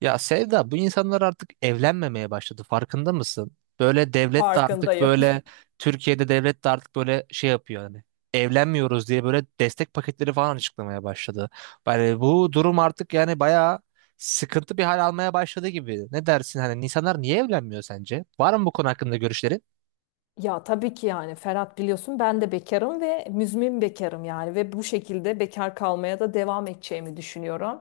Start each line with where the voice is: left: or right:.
right: Ya Sevda, bu insanlar artık evlenmemeye başladı, farkında mısın? Böyle devlet de artık
left: Farkındayım.
right: böyle Türkiye'de devlet de artık böyle şey yapıyor, hani evlenmiyoruz diye böyle destek paketleri falan açıklamaya başladı. Yani bu durum artık yani bayağı sıkıntı bir hal almaya başladı gibi. Ne dersin, hani insanlar niye evlenmiyor sence? Var mı bu konu hakkında görüşlerin?
left: Ya tabii ki yani Ferhat biliyorsun ben de bekarım ve müzmin bekarım yani ve bu şekilde bekar kalmaya da devam edeceğimi düşünüyorum.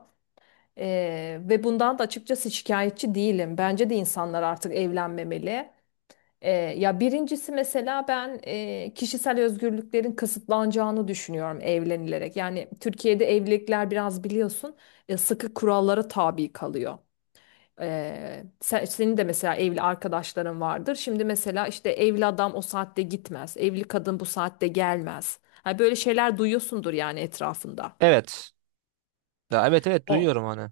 left: Ve bundan da açıkçası şikayetçi değilim. Bence de insanlar artık evlenmemeli. Ya birincisi mesela ben kişisel özgürlüklerin kısıtlanacağını düşünüyorum evlenilerek. Yani Türkiye'de evlilikler biraz biliyorsun sıkı kurallara tabi kalıyor. Senin de mesela evli arkadaşların vardır. Şimdi mesela işte evli adam o saatte gitmez. Evli kadın bu saatte gelmez. Ha, böyle şeyler duyuyorsundur yani etrafında.
right: Evet. Ya, evet, evet, duyuyorum hani.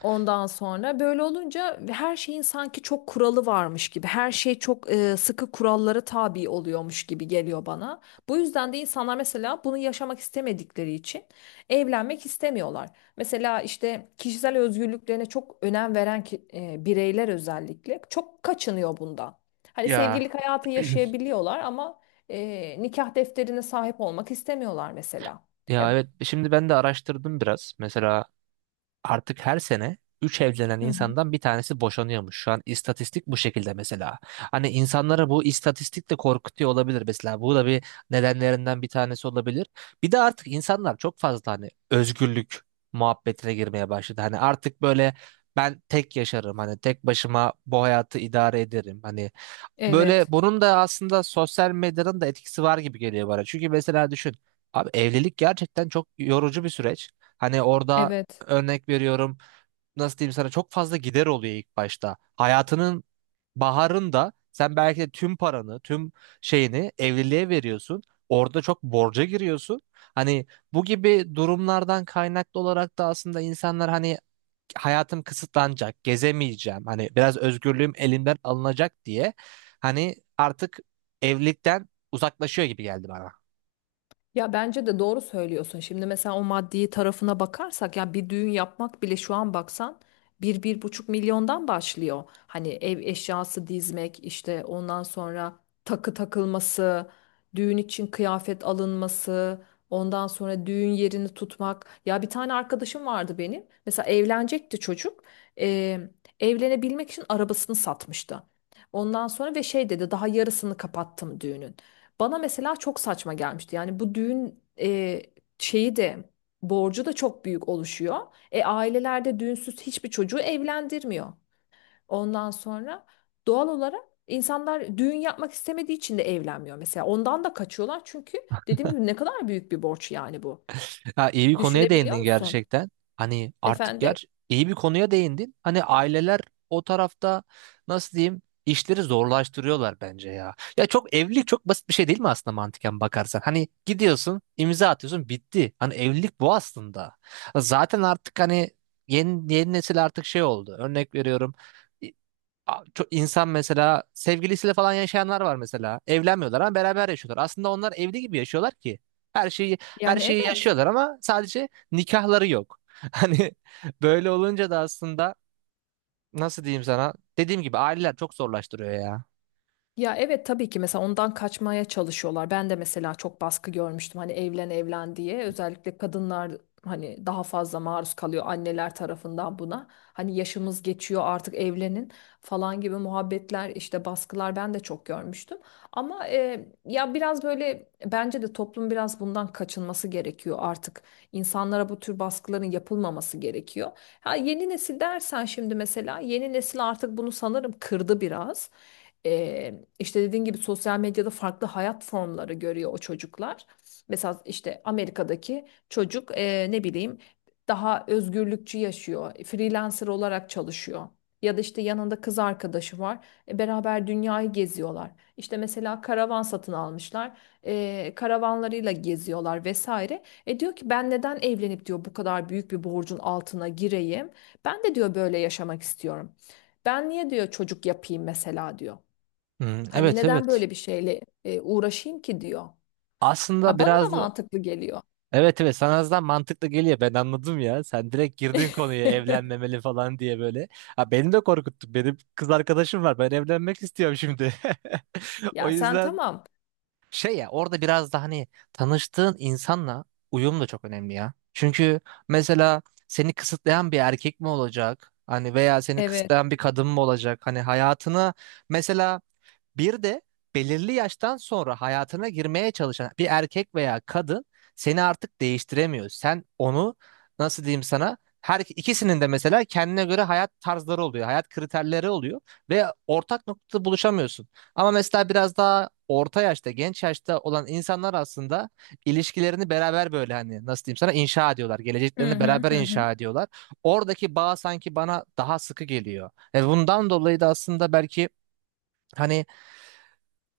left: Ondan sonra böyle olunca her şeyin sanki çok kuralı varmış gibi, her şey çok sıkı kurallara tabi oluyormuş gibi geliyor bana. Bu yüzden de insanlar mesela bunu yaşamak istemedikleri için evlenmek istemiyorlar. Mesela işte kişisel özgürlüklerine çok önem veren bireyler özellikle çok kaçınıyor bundan. Hani
right: Ya
left: sevgililik hayatı yaşayabiliyorlar ama nikah defterine sahip olmak istemiyorlar mesela.
right: ya,
left: Ya,
right: evet, şimdi ben de araştırdım biraz. Mesela artık her sene 3 evlenen
left: hı hı.
right: insandan bir tanesi boşanıyormuş. Şu an istatistik bu şekilde mesela. Hani insanlara bu istatistik de korkutuyor olabilir mesela. Bu da bir nedenlerinden bir tanesi olabilir. Bir de artık insanlar çok fazla hani özgürlük muhabbetine girmeye başladı. Hani artık böyle ben tek yaşarım. Hani tek başıma bu hayatı idare ederim. Hani böyle
left: Evet,
right: bunun da aslında sosyal medyanın da etkisi var gibi geliyor bana. Çünkü mesela düşün. Abi evlilik gerçekten çok yorucu bir süreç. Hani orada
left: evet.
right: örnek veriyorum, nasıl diyeyim sana, çok fazla gider oluyor ilk başta. Hayatının baharında sen belki de tüm paranı, tüm şeyini evliliğe veriyorsun. Orada çok borca giriyorsun. Hani bu gibi durumlardan kaynaklı olarak da aslında insanlar hani hayatım kısıtlanacak, gezemeyeceğim. Hani biraz özgürlüğüm elimden alınacak diye hani artık evlilikten uzaklaşıyor gibi geldi bana.
left: Ya bence de doğru söylüyorsun. Şimdi mesela o maddi tarafına bakarsak ya bir düğün yapmak bile şu an baksan bir buçuk milyondan başlıyor. Hani ev eşyası dizmek işte ondan sonra takı takılması, düğün için kıyafet alınması, ondan sonra düğün yerini tutmak. Ya bir tane arkadaşım vardı benim. Mesela evlenecekti çocuk. Eee, Evlenebilmek için arabasını satmıştı. Ondan sonra ve şey dedi daha yarısını kapattım düğünün. Bana mesela çok saçma gelmişti. Yani bu düğün şeyi de borcu da çok büyük oluşuyor. Ailelerde düğünsüz hiçbir çocuğu evlendirmiyor. Ondan sonra doğal olarak insanlar düğün yapmak istemediği için de evlenmiyor mesela. Ondan da kaçıyorlar çünkü dediğim gibi ne kadar büyük bir borç yani bu.
right: Ha, iyi bir konuya
left: Düşünebiliyor
right: değindin
left: musun?
right: gerçekten. Hani artık
left: Efendim?
right: iyi bir konuya değindin. Hani aileler o tarafta nasıl diyeyim işleri zorlaştırıyorlar bence ya. Ya evlilik çok basit bir şey değil mi aslında mantıken bakarsan? Hani gidiyorsun, imza atıyorsun, bitti. Hani evlilik bu aslında. Zaten artık hani yeni nesil artık şey oldu. Örnek veriyorum. Çok insan mesela sevgilisiyle falan yaşayanlar var mesela. Evlenmiyorlar ama beraber yaşıyorlar. Aslında onlar evli gibi yaşıyorlar ki. Her şeyi, her
left: Yani
right: şeyi
left: evet.
right: yaşıyorlar ama sadece nikahları yok. Hani böyle olunca da aslında nasıl diyeyim sana? Dediğim gibi aileler çok zorlaştırıyor ya.
left: Ya evet tabii ki mesela ondan kaçmaya çalışıyorlar. Ben de mesela çok baskı görmüştüm hani evlen evlen diye. Özellikle kadınlar hani daha fazla maruz kalıyor anneler tarafından buna. Hani yaşımız geçiyor artık evlenin falan gibi muhabbetler işte baskılar ben de çok görmüştüm. Ama ya biraz böyle bence de toplum biraz bundan kaçınması gerekiyor artık. İnsanlara bu tür baskıların yapılmaması gerekiyor. Ha, yeni nesil dersen şimdi mesela yeni nesil artık bunu sanırım kırdı biraz. İşte dediğin gibi sosyal medyada farklı hayat formları görüyor o çocuklar. Mesela işte Amerika'daki çocuk ne bileyim daha özgürlükçü yaşıyor. Freelancer olarak çalışıyor. Ya da işte yanında kız arkadaşı var. Beraber dünyayı geziyorlar. İşte mesela karavan satın almışlar. Karavanlarıyla geziyorlar vesaire. Diyor ki ben neden evlenip diyor bu kadar büyük bir borcun altına gireyim? Ben de diyor böyle yaşamak istiyorum. Ben niye diyor çocuk yapayım mesela diyor.
right: Hmm,
left: Hani
right: evet,
left: neden
right: evet.
left: böyle bir şeyle uğraşayım ki diyor.
right: Aslında
left: Ha bana da
right: biraz da-
left: mantıklı geliyor.
right: evet evet, sana azdan mantıklı geliyor, ben anladım ya. Sen direkt girdin konuya, evlenmemeli falan diye böyle. Ha, beni de korkuttun. Benim kız arkadaşım var. Ben evlenmek istiyorum şimdi. O
left: Ya sen
right: yüzden
left: tamam.
right: şey, ya, orada biraz da hani tanıştığın insanla uyum da çok önemli ya. Çünkü mesela seni kısıtlayan bir erkek mi olacak? Hani veya seni
left: Evet.
right: kısıtlayan bir kadın mı olacak? Hani hayatını, mesela bir de belirli yaştan sonra hayatına girmeye çalışan bir erkek veya kadın seni artık değiştiremiyor. Sen onu, nasıl diyeyim sana, her ikisinin de mesela kendine göre hayat tarzları oluyor, hayat kriterleri oluyor ve ortak noktada buluşamıyorsun. Ama mesela biraz daha orta yaşta, genç yaşta olan insanlar aslında ilişkilerini beraber böyle hani nasıl diyeyim sana inşa ediyorlar.
left: Hı
right: Geleceklerini
left: hı
right: beraber
left: hı, hı.
right: inşa ediyorlar. Oradaki bağ sanki bana daha sıkı geliyor. Ve bundan dolayı da aslında belki hani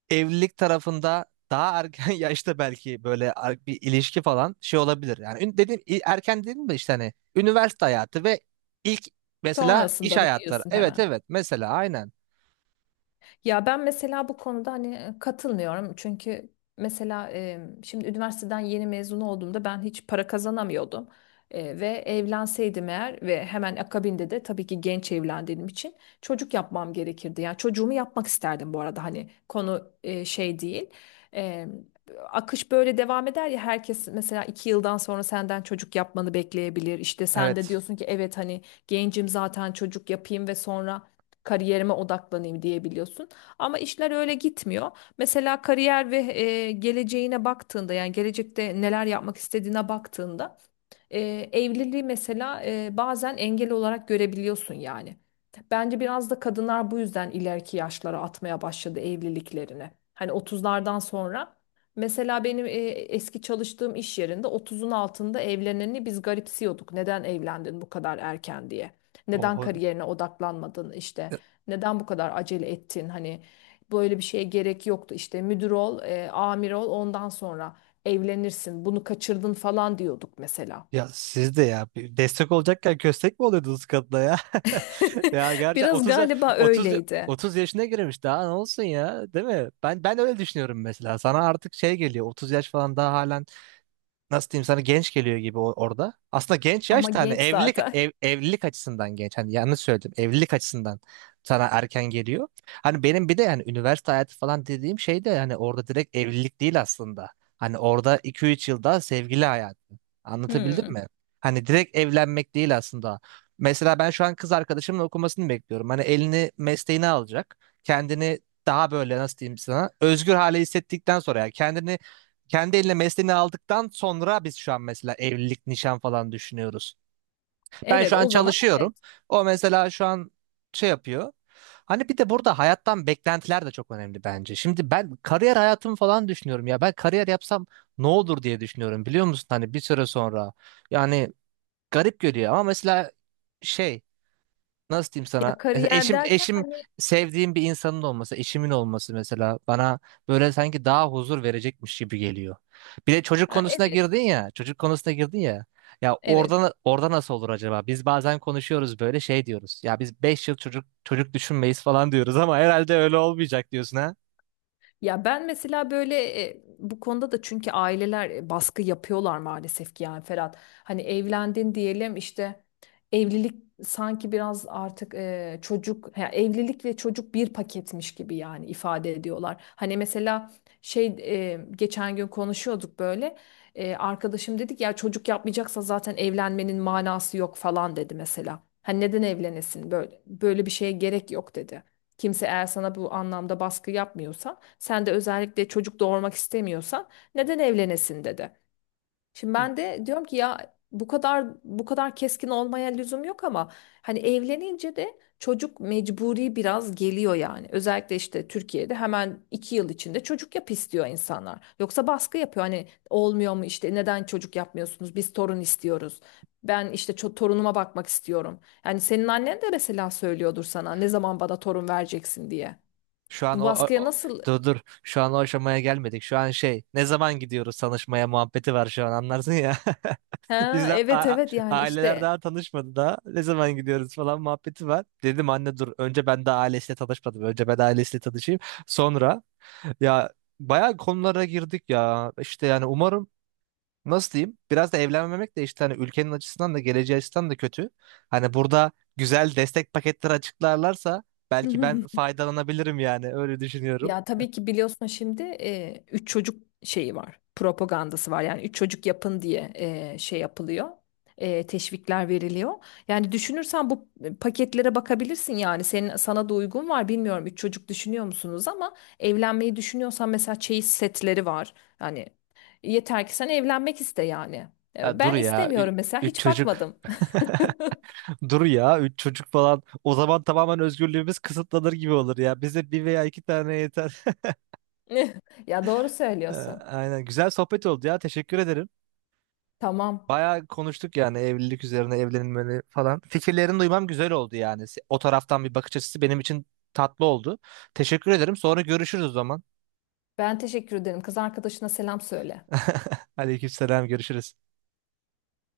right: evlilik tarafında daha erken yaşta belki böyle bir ilişki falan şey olabilir. Yani dedim erken dedim mi işte hani üniversite hayatı ve ilk mesela iş
left: Sonrasında mı
right: hayatları.
left: diyorsun
right: Evet,
left: hemen?
right: evet, mesela aynen.
left: Ya ben mesela bu konuda hani katılmıyorum. Çünkü mesela şimdi üniversiteden yeni mezun olduğumda ben hiç para kazanamıyordum. Ve evlenseydim eğer ve hemen akabinde de tabii ki genç evlendiğim için çocuk yapmam gerekirdi. Yani çocuğumu yapmak isterdim bu arada hani konu şey değil. E, Akış böyle devam eder ya herkes mesela 2 yıldan sonra senden çocuk yapmanı bekleyebilir. İşte sen de
right: Evet.
left: diyorsun ki evet hani gencim zaten çocuk yapayım ve sonra kariyerime odaklanayım diyebiliyorsun. Ama işler öyle gitmiyor. Mesela kariyer ve geleceğine baktığında yani gelecekte neler yapmak istediğine baktığında e, evliliği mesela bazen engel olarak görebiliyorsun yani. Bence biraz da kadınlar bu yüzden ileriki yaşlara atmaya başladı evliliklerini. Hani 30'lardan sonra mesela benim eski çalıştığım iş yerinde 30'un altında evleneni biz garipsiyorduk. Neden evlendin bu kadar erken diye. Neden
right: Oho.
left: kariyerine odaklanmadın işte. Neden bu kadar acele ettin hani böyle bir şeye gerek yoktu işte müdür ol, amir ol ondan sonra evlenirsin. Bunu kaçırdın falan diyorduk mesela.
right: Ya siz de, ya, bir destek olacakken köstek mi oluyordunuz kadına ya? Ya gerçekten
left: Biraz
right: 30 ya-
left: galiba
right: 30 ya-
left: öyleydi.
right: 30 yaşına girmiş daha ne olsun ya, değil mi? Ben öyle düşünüyorum mesela. Sana artık şey geliyor, 30 yaş falan daha hala nasıl diyeyim sana genç geliyor gibi orada. Aslında genç
left: Ama
right: yaş da hani
left: genç
right: evlilik
left: zaten.
right: evlilik açısından genç. Hani yanlış söyledim. Evlilik açısından sana erken geliyor. Hani benim bir de yani üniversite hayatı falan dediğim şey de hani orada direkt evlilik değil aslında. Hani orada iki üç yılda sevgili hayatı. Anlatabildim
left: Hmm.
right: mi? Hani direkt evlenmek değil aslında. Mesela ben şu an kız arkadaşımın okumasını bekliyorum. Hani elini mesleğine alacak. Kendini daha böyle nasıl diyeyim sana özgür hale hissettikten sonra yani kendini kendi eline mesleğini aldıktan sonra biz şu an mesela evlilik, nişan falan düşünüyoruz. Ben
left: Evet,
right: şu an
left: o zaman
right: çalışıyorum.
left: evet.
right: O mesela şu an şey yapıyor. Hani bir de burada hayattan beklentiler de çok önemli bence. Şimdi ben kariyer hayatımı falan düşünüyorum ya. Ben kariyer yapsam ne olur diye düşünüyorum biliyor musun? Hani bir süre sonra. Yani garip görüyor ama mesela şey, nasıl diyeyim sana?
left: Ya
right: Mesela
left: kariyer
right: Eşim
left: derken
right: eşim
left: hani
right: sevdiğim bir insanın olması, eşimin olması mesela bana böyle sanki daha huzur verecekmiş gibi geliyor. Bir de çocuk
left: ha,
right: konusuna
left: evet,
right: girdin ya, çocuk konusuna girdin ya. Ya,
left: evet.
right: orada nasıl olur acaba? Biz bazen konuşuyoruz, böyle şey diyoruz. Ya biz 5 yıl çocuk düşünmeyiz falan diyoruz ama herhalde öyle olmayacak diyorsun ha.
left: Ya ben mesela böyle bu konuda da çünkü aileler baskı yapıyorlar maalesef ki yani Ferhat. Hani evlendin diyelim işte evlilik sanki biraz artık çocuk ya evlilik ve çocuk bir paketmiş gibi yani ifade ediyorlar. Hani mesela şey geçen gün konuşuyorduk böyle. Arkadaşım dedik ya çocuk yapmayacaksa zaten evlenmenin manası yok falan dedi mesela. Hani neden evlenesin böyle böyle bir şeye gerek yok dedi. Kimse eğer sana bu anlamda baskı yapmıyorsa. Sen de özellikle çocuk doğurmak istemiyorsan neden evlenesin dedi. Şimdi ben de diyorum ki ya bu kadar keskin olmaya lüzum yok ama hani evlenince de çocuk mecburi biraz geliyor yani. Özellikle işte Türkiye'de hemen 2 yıl içinde çocuk yap istiyor insanlar. Yoksa baskı yapıyor hani olmuyor mu işte neden çocuk yapmıyorsunuz biz torun istiyoruz. Ben işte torunuma bakmak istiyorum. Yani senin annen de mesela söylüyordur sana ne zaman bana torun vereceksin diye.
right: Şu an o,
left: Bu
right: o-
left: baskıya
right: o-
left: nasıl...
right: Dur, dur, şu an o aşamaya gelmedik. Şu an şey, ne zaman gidiyoruz tanışmaya muhabbeti var şu an, anlarsın ya.
left: Ha,
right: Bizden
left: evet
right: a-
left: evet yani
right: Aileler
left: işte.
right: daha tanışmadı da ne zaman gidiyoruz falan muhabbeti var. Dedim anne dur, önce ben daha ailesiyle tanışmadım. Önce ben ailesiyle tanışayım. Sonra, ya, bayağı konulara girdik ya. İşte yani umarım, nasıl diyeyim? Biraz da evlenmemek de işte hani ülkenin açısından da geleceği açısından da kötü. Hani burada güzel destek paketleri açıklarlarsa belki ben faydalanabilirim yani öyle düşünüyorum.
left: Ya tabii ki biliyorsun şimdi 3 çocuk şeyi var propagandası var yani 3 çocuk yapın diye şey yapılıyor. Teşvikler veriliyor yani düşünürsen bu paketlere bakabilirsin yani sana da uygun var bilmiyorum 3 çocuk düşünüyor musunuz ama evlenmeyi düşünüyorsan mesela çeyiz setleri var yani yeter ki sen evlenmek iste yani.
right: Ya dur
left: Ben
right: ya,
left: istemiyorum mesela
right: üç
left: hiç
right: çocuk.
left: bakmadım.
right: Dur ya, üç çocuk falan. O zaman tamamen özgürlüğümüz kısıtlanır gibi olur ya. Bize bir veya iki tane yeter.
left: Ya doğru
right: Ee,
left: söylüyorsun.
right: Aynen. Güzel sohbet oldu ya. Teşekkür ederim.
left: Tamam.
right: Bayağı konuştuk yani evlilik üzerine evlenilmeli falan. Fikirlerini duymam güzel oldu yani. O taraftan bir bakış açısı benim için tatlı oldu. Teşekkür ederim. Sonra görüşürüz o zaman.
left: Ben teşekkür ederim. Kız arkadaşına selam söyle.
right: Aleykümselam görüşürüz.